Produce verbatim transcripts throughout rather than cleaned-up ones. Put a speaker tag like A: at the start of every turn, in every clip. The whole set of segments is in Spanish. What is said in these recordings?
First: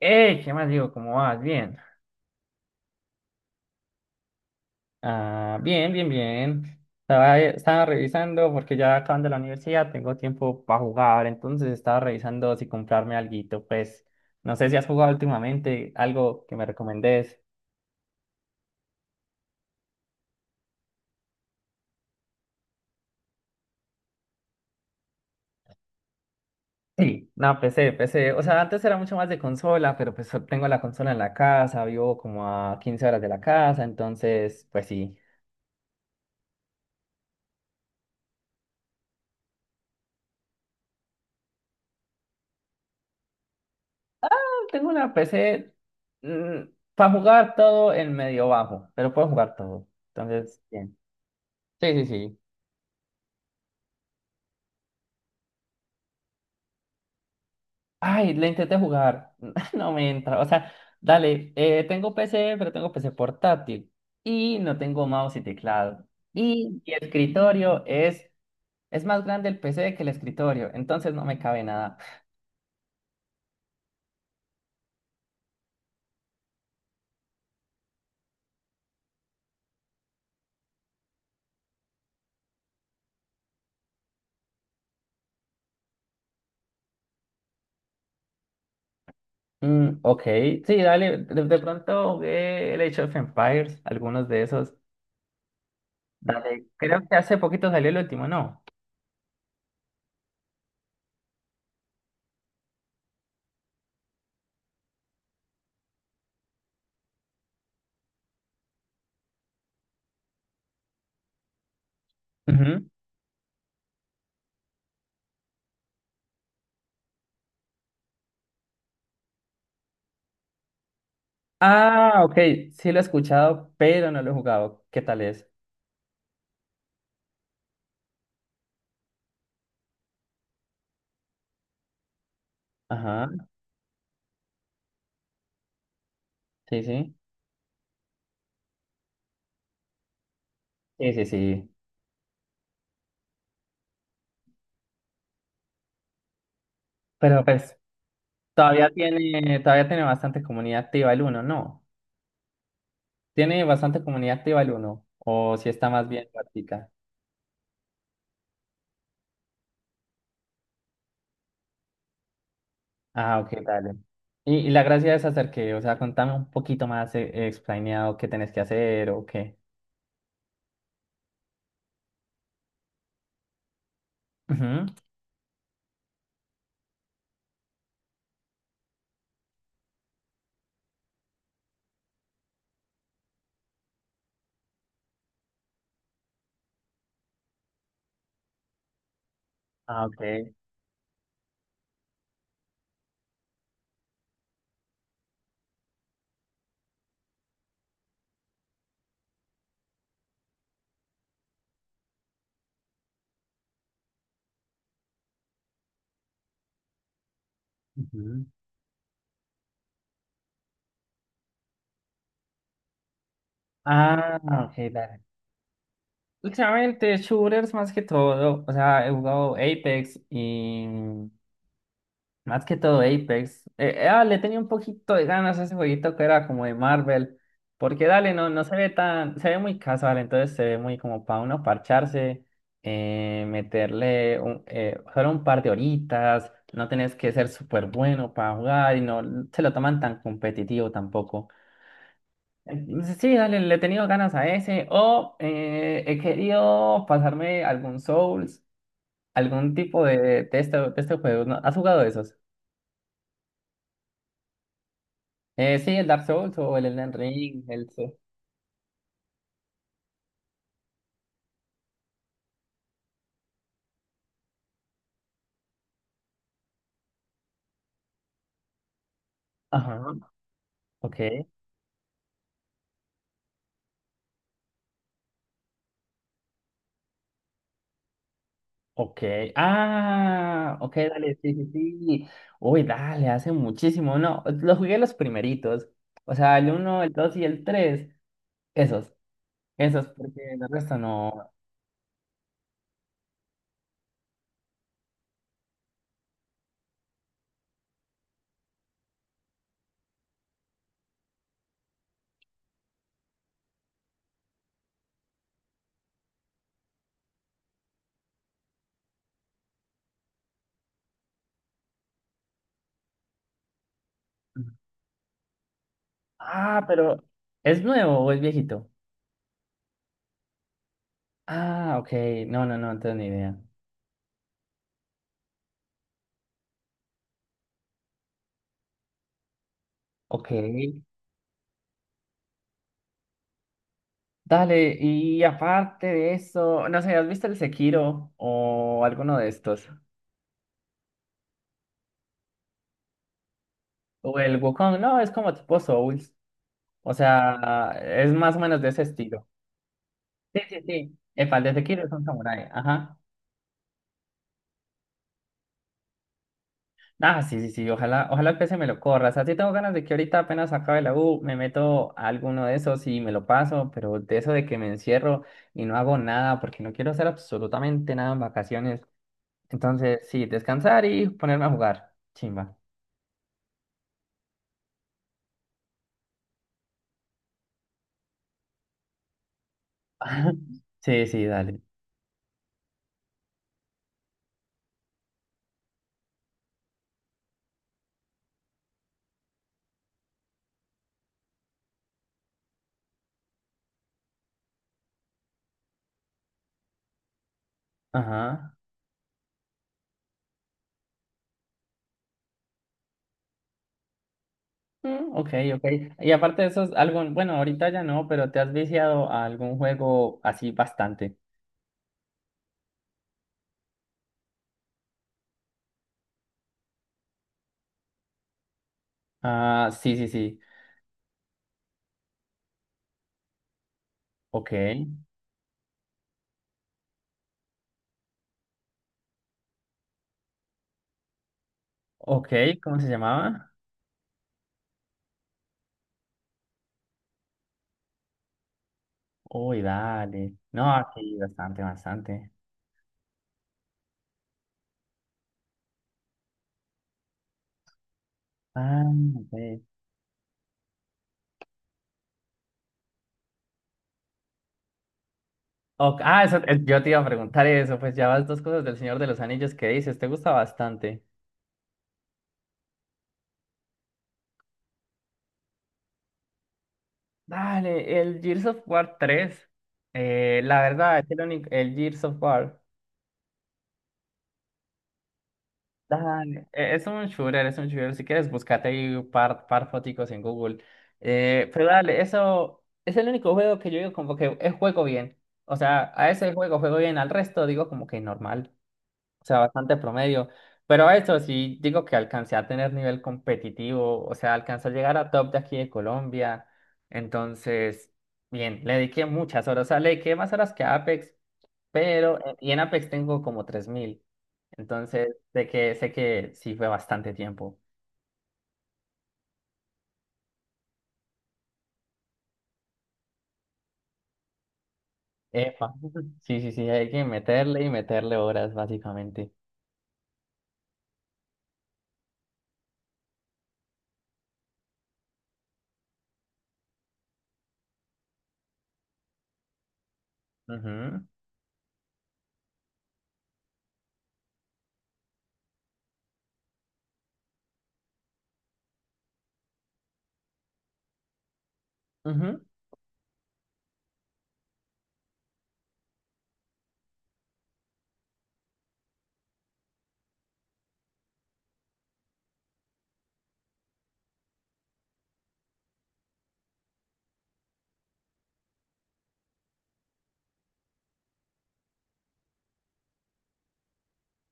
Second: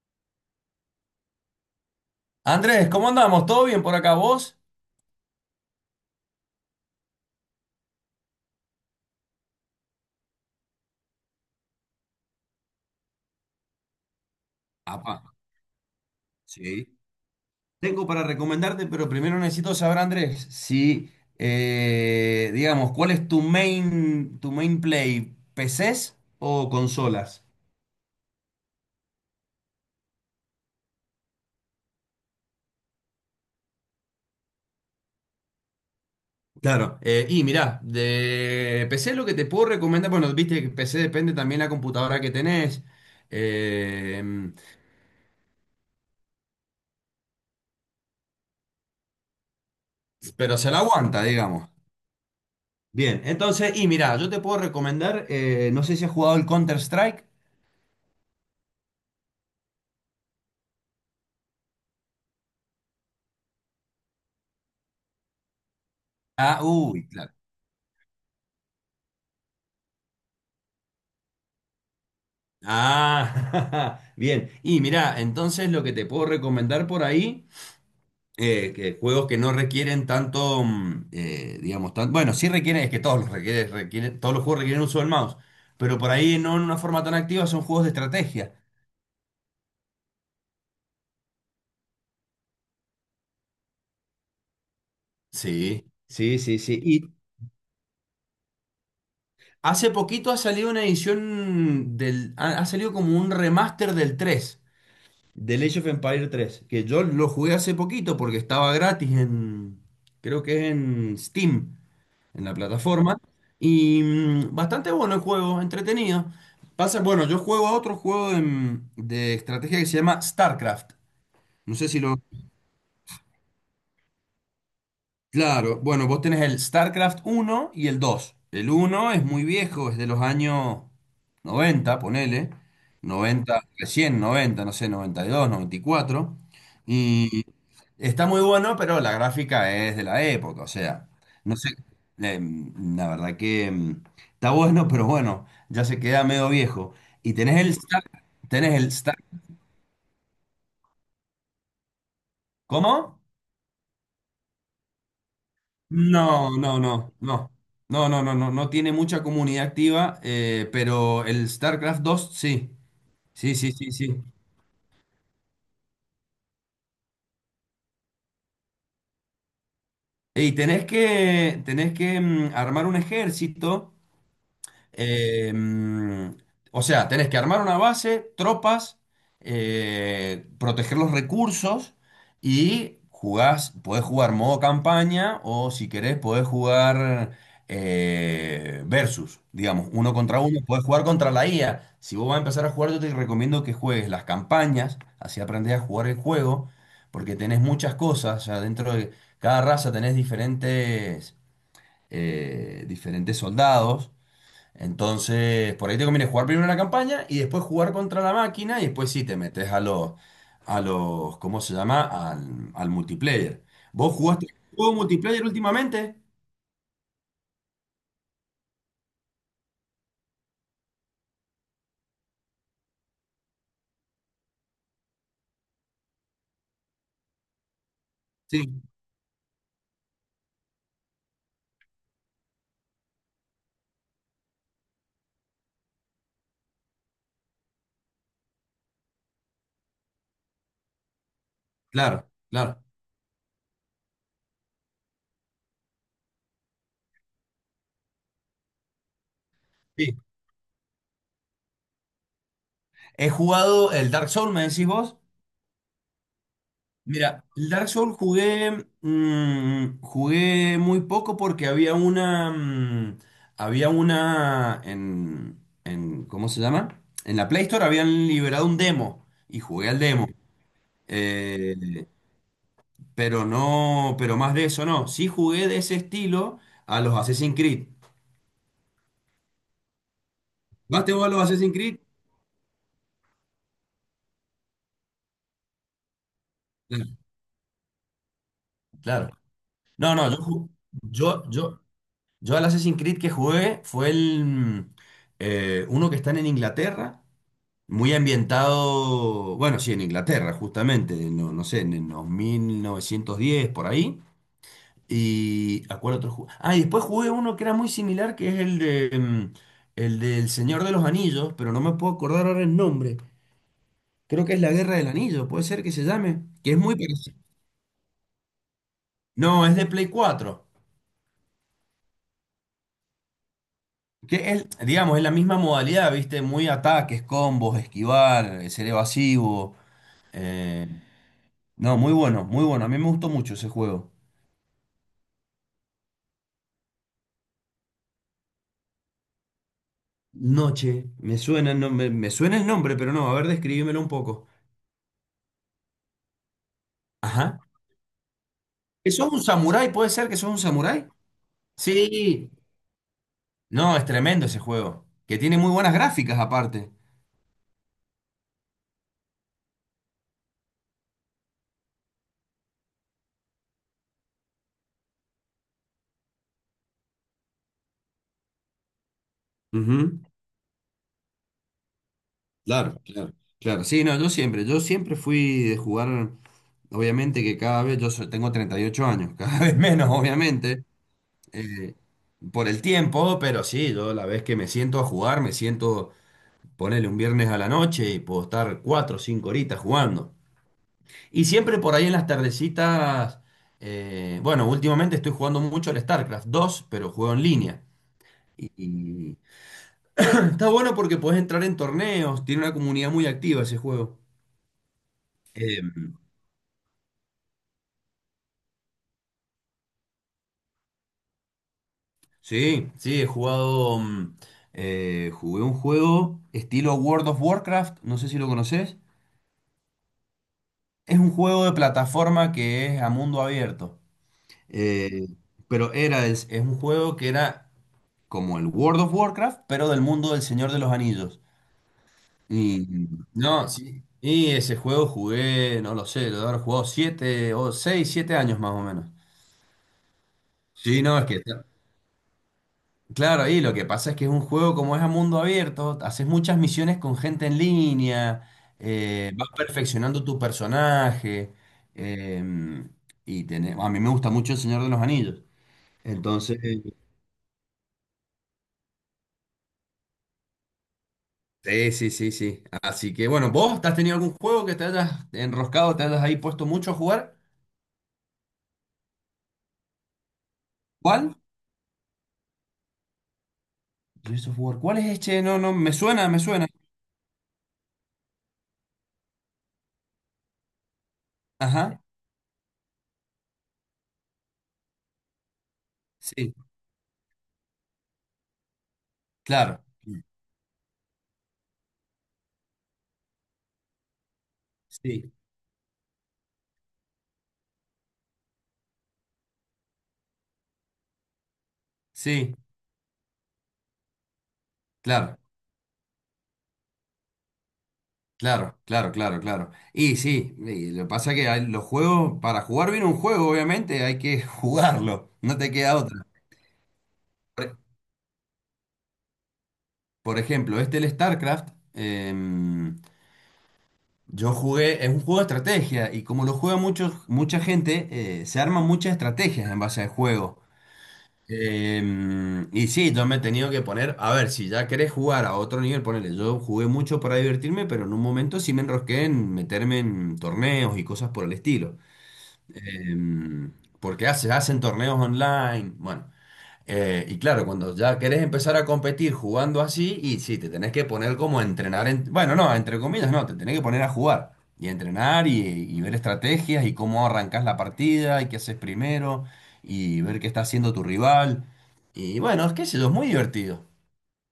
A: ¡Ey! ¿Qué más digo? ¿Cómo vas? Bien.
B: Andrés, ¿cómo andamos? ¿Todo bien por acá vos?
A: Ah, bien, bien, bien. Estaba, estaba revisando porque ya acaban de la universidad, tengo tiempo para jugar, entonces estaba revisando si comprarme alguito. Pues no sé si has jugado
B: Apa,
A: últimamente algo que me
B: sí.
A: recomendés.
B: Tengo para recomendarte, pero primero necesito saber, Andrés, si, eh, digamos, ¿cuál es tu main, tu main play? ¿P Cs o
A: Sí,
B: consolas?
A: no, P C, P C. O sea, antes era mucho más de consola, pero pues tengo la consola en la casa, vivo como a quince horas de la casa, entonces, pues sí.
B: Claro, eh, y mirá, de P C lo que te puedo recomendar, bueno, viste que P C depende también la computadora que tenés, eh,
A: Tengo una P C para jugar todo en medio bajo, pero puedo jugar todo.
B: pero
A: Entonces,
B: se la
A: bien.
B: aguanta, digamos.
A: Sí, sí, sí.
B: Bien, entonces, y mirá, yo te puedo recomendar, eh, no sé si has jugado el Counter-Strike.
A: Ay, le intenté jugar. No me entra. O sea, dale, eh, tengo P C, pero tengo P C portátil. Y no tengo mouse y teclado.
B: Ah,
A: Y mi
B: uy, claro.
A: escritorio es, es más grande el P C que el escritorio. Entonces no me cabe nada.
B: Ah, bien. Y mira, entonces lo que te puedo recomendar por ahí, eh, que juegos que no requieren tanto, mm, eh, digamos, tan- bueno, sí requieren, es que todos los requieren, requieren- todos los juegos requieren uso del mouse, pero por ahí no en una forma tan activa son juegos de estrategia.
A: Mm, ok, sí, dale. De, de pronto jugué el Age of Empires, algunos de esos.
B: Sí, sí, sí,
A: Dale,
B: sí. Y
A: creo que hace poquito salió el último, ¿no?
B: hace poquito ha salido una edición del, ha, ha salido como un remaster del tres, del Age of Empire tres, que yo lo jugué hace poquito porque estaba gratis en, creo que es en Steam, en la
A: Ujú.
B: plataforma. Y mm, bastante bueno el juego, entretenido. Pasa, bueno, yo juego a otro juego en- de estrategia que se llama StarCraft. No sé si
A: Ah,
B: lo.
A: ok, sí lo he escuchado, pero no lo he jugado. ¿Qué tal es?
B: Claro, bueno, vos tenés el StarCraft uno y el dos. El uno es muy viejo, es de los años noventa, ponele,
A: Ajá,
B: noventa, recién noventa, no sé, noventa y dos, noventa y cuatro.
A: sí, sí.
B: Y cuatro. Y está muy bueno, pero la gráfica es de la época, o sea,
A: Sí, sí,
B: no sé,
A: sí.
B: eh, la verdad que mm, está bueno, pero bueno, ya se queda medio viejo. Y
A: Pero
B: tenés el
A: pues
B: Star, tenés el
A: todavía
B: Star,
A: tiene, todavía tiene bastante comunidad activa el uno, ¿no?
B: ¿cómo?
A: Tiene bastante comunidad activa el uno o si está más bien
B: No, no,
A: práctica.
B: no, no. No, no, no, no, no tiene mucha comunidad activa, eh, pero el StarCraft dos sí.
A: Ah, ok,
B: Sí, sí, sí,
A: dale.
B: sí.
A: Y, y la gracia es hacer que, o sea, contame un poquito más, eh, explaneado qué tenés que hacer o qué.
B: Y tenés que, tenés que mm, armar un ejército.
A: Ujú.
B: Eh, mm, o sea, tenés que armar una base, tropas, eh, proteger los recursos y jugás, podés jugar modo campaña o si querés podés jugar, eh, versus, digamos,
A: Ah,
B: uno contra
A: ok.
B: uno, podés jugar contra la I A. Si vos vas a empezar a jugar, yo te recomiendo que juegues las campañas, así aprendés a jugar el juego, porque tenés muchas cosas, o sea, dentro de cada raza tenés diferentes, eh, diferentes soldados. Entonces, por ahí te conviene jugar primero la campaña y después jugar contra la
A: Ujú.
B: máquina y después sí te metes a los, a los, ¿cómo se llama? Al, al multiplayer. ¿Vos
A: Ah,
B: jugaste
A: ok,
B: juego
A: dale.
B: multiplayer últimamente?
A: Últimamente, shooters más que todo. O sea, he jugado Apex y más que todo Apex. Eh, eh, ah, le tenía un poquito de ganas a ese jueguito que era como de Marvel. Porque dale, no, no se
B: Sí,
A: ve tan, se ve muy casual, entonces se ve muy como para uno parcharse, eh, meterle un, eh, solo un par de horitas, no tenés que ser súper bueno para jugar y no se lo toman tan competitivo tampoco.
B: claro, claro.
A: Entonces, sí, dale, le he tenido ganas a ese. O eh, he querido pasarme algún Souls, algún tipo
B: Sí.
A: de, de, este, de este juego. ¿No? ¿Has jugado esos?
B: He jugado el Dark Souls, ¿me decís vos?
A: Eh, sí, el Dark Souls o el Elden
B: Mira,
A: Ring,
B: el Dark
A: el Souls.
B: Souls jugué, mm, jugué muy poco porque había una, mm, había una en, en, ¿cómo se llama? En la Play Store habían liberado un demo y jugué al
A: Ajá,
B: demo.
A: ok,
B: Eh, pero no, pero más de eso no. Sí jugué de ese estilo a los Assassin's Creed.
A: ok. Ah, ok,
B: ¿Vas te vos a
A: dale,
B: los
A: sí, sí,
B: Assassin's Creed?
A: sí. Uy, dale, hace muchísimo, no, los jugué los primeritos, o sea, el uno, el
B: Claro,
A: dos y el tres, esos,
B: claro.
A: esos,
B: No, no, yo,
A: porque el
B: ju-
A: resto
B: yo,
A: no.
B: yo, yo al Assassin's Creed que jugué fue el mm, eh, uno que están en Inglaterra, muy ambientado, bueno, sí, en Inglaterra, justamente, no, no sé, en los mil novecientos diez, por ahí. ¿Y a cuál otro jugué? Ah, y después jugué uno que era muy similar, que es el de, mm, el del Señor de los Anillos, pero no me puedo acordar ahora el nombre. Creo que es la Guerra del Anillo, puede ser que se llame, que es
A: Ah,
B: muy
A: pero
B: parecido.
A: ¿es nuevo o es viejito?
B: No, es de Play cuatro.
A: Ah, ok, no, no, no, no tengo ni idea.
B: Que es, digamos, es la misma modalidad, ¿viste? Muy ataques, combos, esquivar, eh, ser evasivo.
A: Ok,
B: eh, No, muy bueno, muy bueno. A mí me gustó mucho ese juego.
A: dale, y aparte de eso, no sé, ¿has visto el Sekiro o alguno de estos?
B: Noche, me suena, el nombre- me, suena el nombre, pero no, a ver, describímelo un
A: O
B: poco.
A: el Wukong, no, es como tipo Souls. O
B: Ajá.
A: sea, es más o menos de ese
B: ¿Que sos un
A: estilo.
B: samurái? ¿Puede ser que sos un
A: Sí, sí,
B: samurái?
A: sí. Epa, el de Sekiro es un
B: Sí,
A: samurái. Ajá.
B: no, es tremendo ese juego, que tiene muy buenas gráficas aparte.
A: Ah, sí, sí, sí. Ojalá, ojalá el P C me lo corra. O sea, sí tengo ganas de que ahorita apenas acabe la U, me meto a alguno de esos y me lo paso, pero de eso de que me encierro y no hago nada porque no quiero hacer absolutamente nada en vacaciones. Entonces,
B: Ujú,
A: sí, descansar y ponerme a jugar. Chimba.
B: claro, claro, claro. Sí, no, yo siempre, yo siempre fui de jugar, obviamente que cada vez, yo so- tengo treinta y ocho años, cada vez menos, obviamente,
A: Sí, sí, dale.
B: eh, por el tiempo, pero sí, yo la vez que me siento a jugar, me siento, ponerle un viernes a la noche y puedo estar cuatro o cinco horitas jugando. Y siempre por ahí en las tardecitas, eh, bueno, últimamente estoy jugando mucho al StarCraft dos, pero juego en línea.
A: Ajá.
B: Y está bueno porque puedes entrar en torneos, tiene una comunidad muy activa ese juego.
A: Mm, ok,
B: Eh,
A: ok. Y aparte de eso, es algo, bueno, ahorita ya no, pero ¿te has viciado a algún juego así bastante?
B: sí, sí, he jugado, mm, eh, jugué un juego estilo World of Warcraft, no sé si lo conoces.
A: Ah, sí, sí, sí.
B: Es un juego de plataforma que es a mundo abierto.
A: Ok,
B: Eh, pero era, es, es un juego que era como el World of Warcraft, pero del mundo del Señor de los Anillos.
A: ok,
B: Y
A: ¿cómo se
B: no,
A: llamaba?
B: sí. Y ese juego jugué, no lo sé, lo he de haber jugado siete o seis, siete años más o menos.
A: Uy, dale.
B: Sí,
A: No,
B: no, es
A: sí,
B: que,
A: bastante, bastante.
B: claro, y lo que pasa es que es un juego como es a mundo abierto, haces muchas misiones con gente en línea,
A: Ah,
B: eh, vas
A: ok.
B: perfeccionando tu personaje, eh, y tenés- a mí me gusta mucho El Señor de los Anillos.
A: Ok. Ah, eso,
B: Entonces,
A: eh, yo te iba a preguntar eso, pues ya vas dos cosas del Señor de los Anillos que dices, te gusta bastante.
B: sí, sí, sí, sí. Así que bueno, ¿vos te has tenido algún juego que te hayas enroscado, te hayas ahí puesto mucho a jugar?
A: Dale, el Gears of War tres. Eh, la verdad, es que
B: ¿Cuál?
A: el único, el Gears of War.
B: Gears of War. ¿Cuál es este? No, no, me suena, me suena.
A: Dale, e- es un shooter, es un shooter. Si quieres, búscate ahí un par, par foticos en Google. Eh, pero
B: Ajá,
A: dale, eso es el único juego que yo digo como que eh, juego bien. O sea, a ese
B: sí,
A: juego juego bien, al resto digo como que normal. O sea,
B: claro,
A: bastante promedio. Pero a eso sí digo que alcancé a tener nivel competitivo. O sea, alcancé a llegar a
B: sí,
A: top de aquí de Colombia. Entonces, bien, le dediqué muchas horas. O sea, le dediqué más horas que a Apex. Pero,
B: sí,
A: eh, y en Apex tengo como tres mil. Entonces,
B: claro.
A: sé que, sé que sí fue bastante tiempo.
B: Claro, claro, claro, claro. Y sí, y lo que pasa es que hay- los juegos, para jugar bien un juego, obviamente, hay que jugarlo, no te
A: Epa.
B: queda otra.
A: Sí, sí, sí, hay que
B: Por,
A: meterle y meterle horas, básicamente.
B: por ejemplo, este el StarCraft, em, yo jugué, es un juego de estrategia, y como lo juega mucho, mucha gente, eh, se arman muchas estrategias en base al juego.
A: Ujú,
B: Em, y sí, yo me he tenido que poner, a ver, si ya querés jugar a otro nivel, ponele, yo jugué mucho para divertirme, pero en un momento sí me enrosqué en meterme en torneos y cosas por el estilo.
A: ujú.
B: Em, Porque hace, hacen torneos online. Bueno, eh, y claro, cuando ya querés empezar a competir jugando así, y sí, te tenés que poner como a entrenar. En- bueno, no, entre comillas, no, te tenés que poner a jugar y a entrenar y, y ver estrategias y cómo arrancás la partida y qué haces primero y ver qué está haciendo tu rival. Y bueno, es que sé yo, es muy divertido.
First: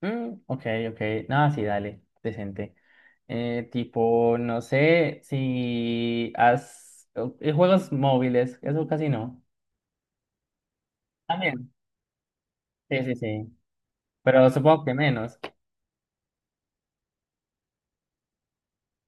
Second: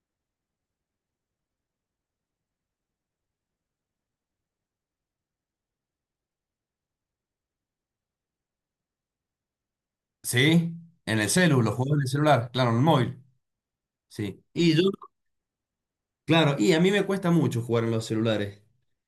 A: Mm, ok, ok. Nada, sí, dale, decente. Eh, tipo, no sé si has... o- eh, Juegos móviles, eso casi no.
B: Sí, en el celu,
A: También.
B: los juegos en el celular, claro, en el
A: Sí, sí,
B: móvil.
A: sí.
B: Sí.
A: Pero
B: Y
A: supongo
B: yo.
A: que menos.
B: Claro, y a mí me cuesta mucho jugar en los celulares.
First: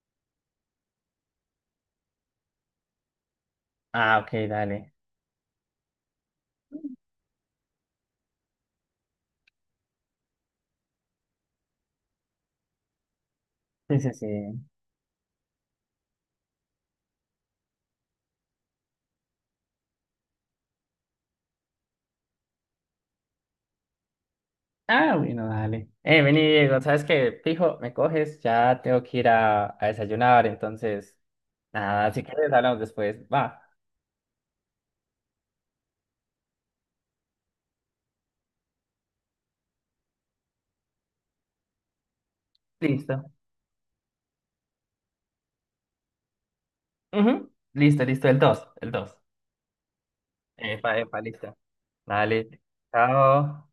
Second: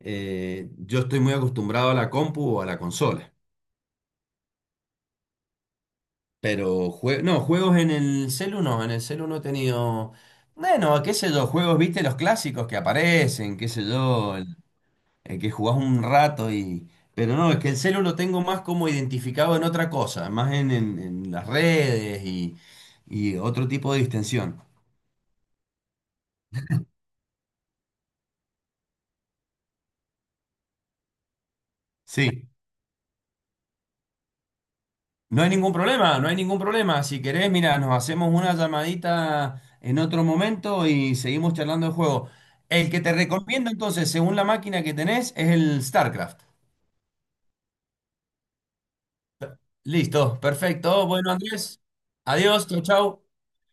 B: Eh, yo estoy muy acostumbrado a la compu o a la consola.
A: Ah, ok, dale.
B: Pero jue- no, juegos en el celu no, en el celu no he tenido. Bueno, qué sé yo, juegos, viste, los clásicos que aparecen, qué sé
A: Sí, sí, sí.
B: yo, el, el que jugás un rato y. Pero no, es que el celu lo tengo más como identificado en otra cosa, más en, en- en las redes y, y otro tipo de distensión.
A: Ah, bueno, dale. Eh, vení, Diego, ¿sabes qué? Fijo, me coges, ya tengo que ir a, a desayunar, entonces, nada, si
B: Sí.
A: quieres hablamos después. Va.
B: No hay ningún problema, no hay ningún problema. Si querés, mira, nos hacemos una llamadita en otro momento y seguimos charlando el juego. El que te
A: Listo.
B: recomiendo entonces, según la máquina que tenés, es el StarCraft.
A: Ujú. Listo, listo, el dos el dos.
B: Listo,
A: Epa,
B: perfecto.
A: epa,
B: Bueno,
A: listo.
B: Andrés,
A: Dale.
B: adiós, chau, chau.
A: Chao.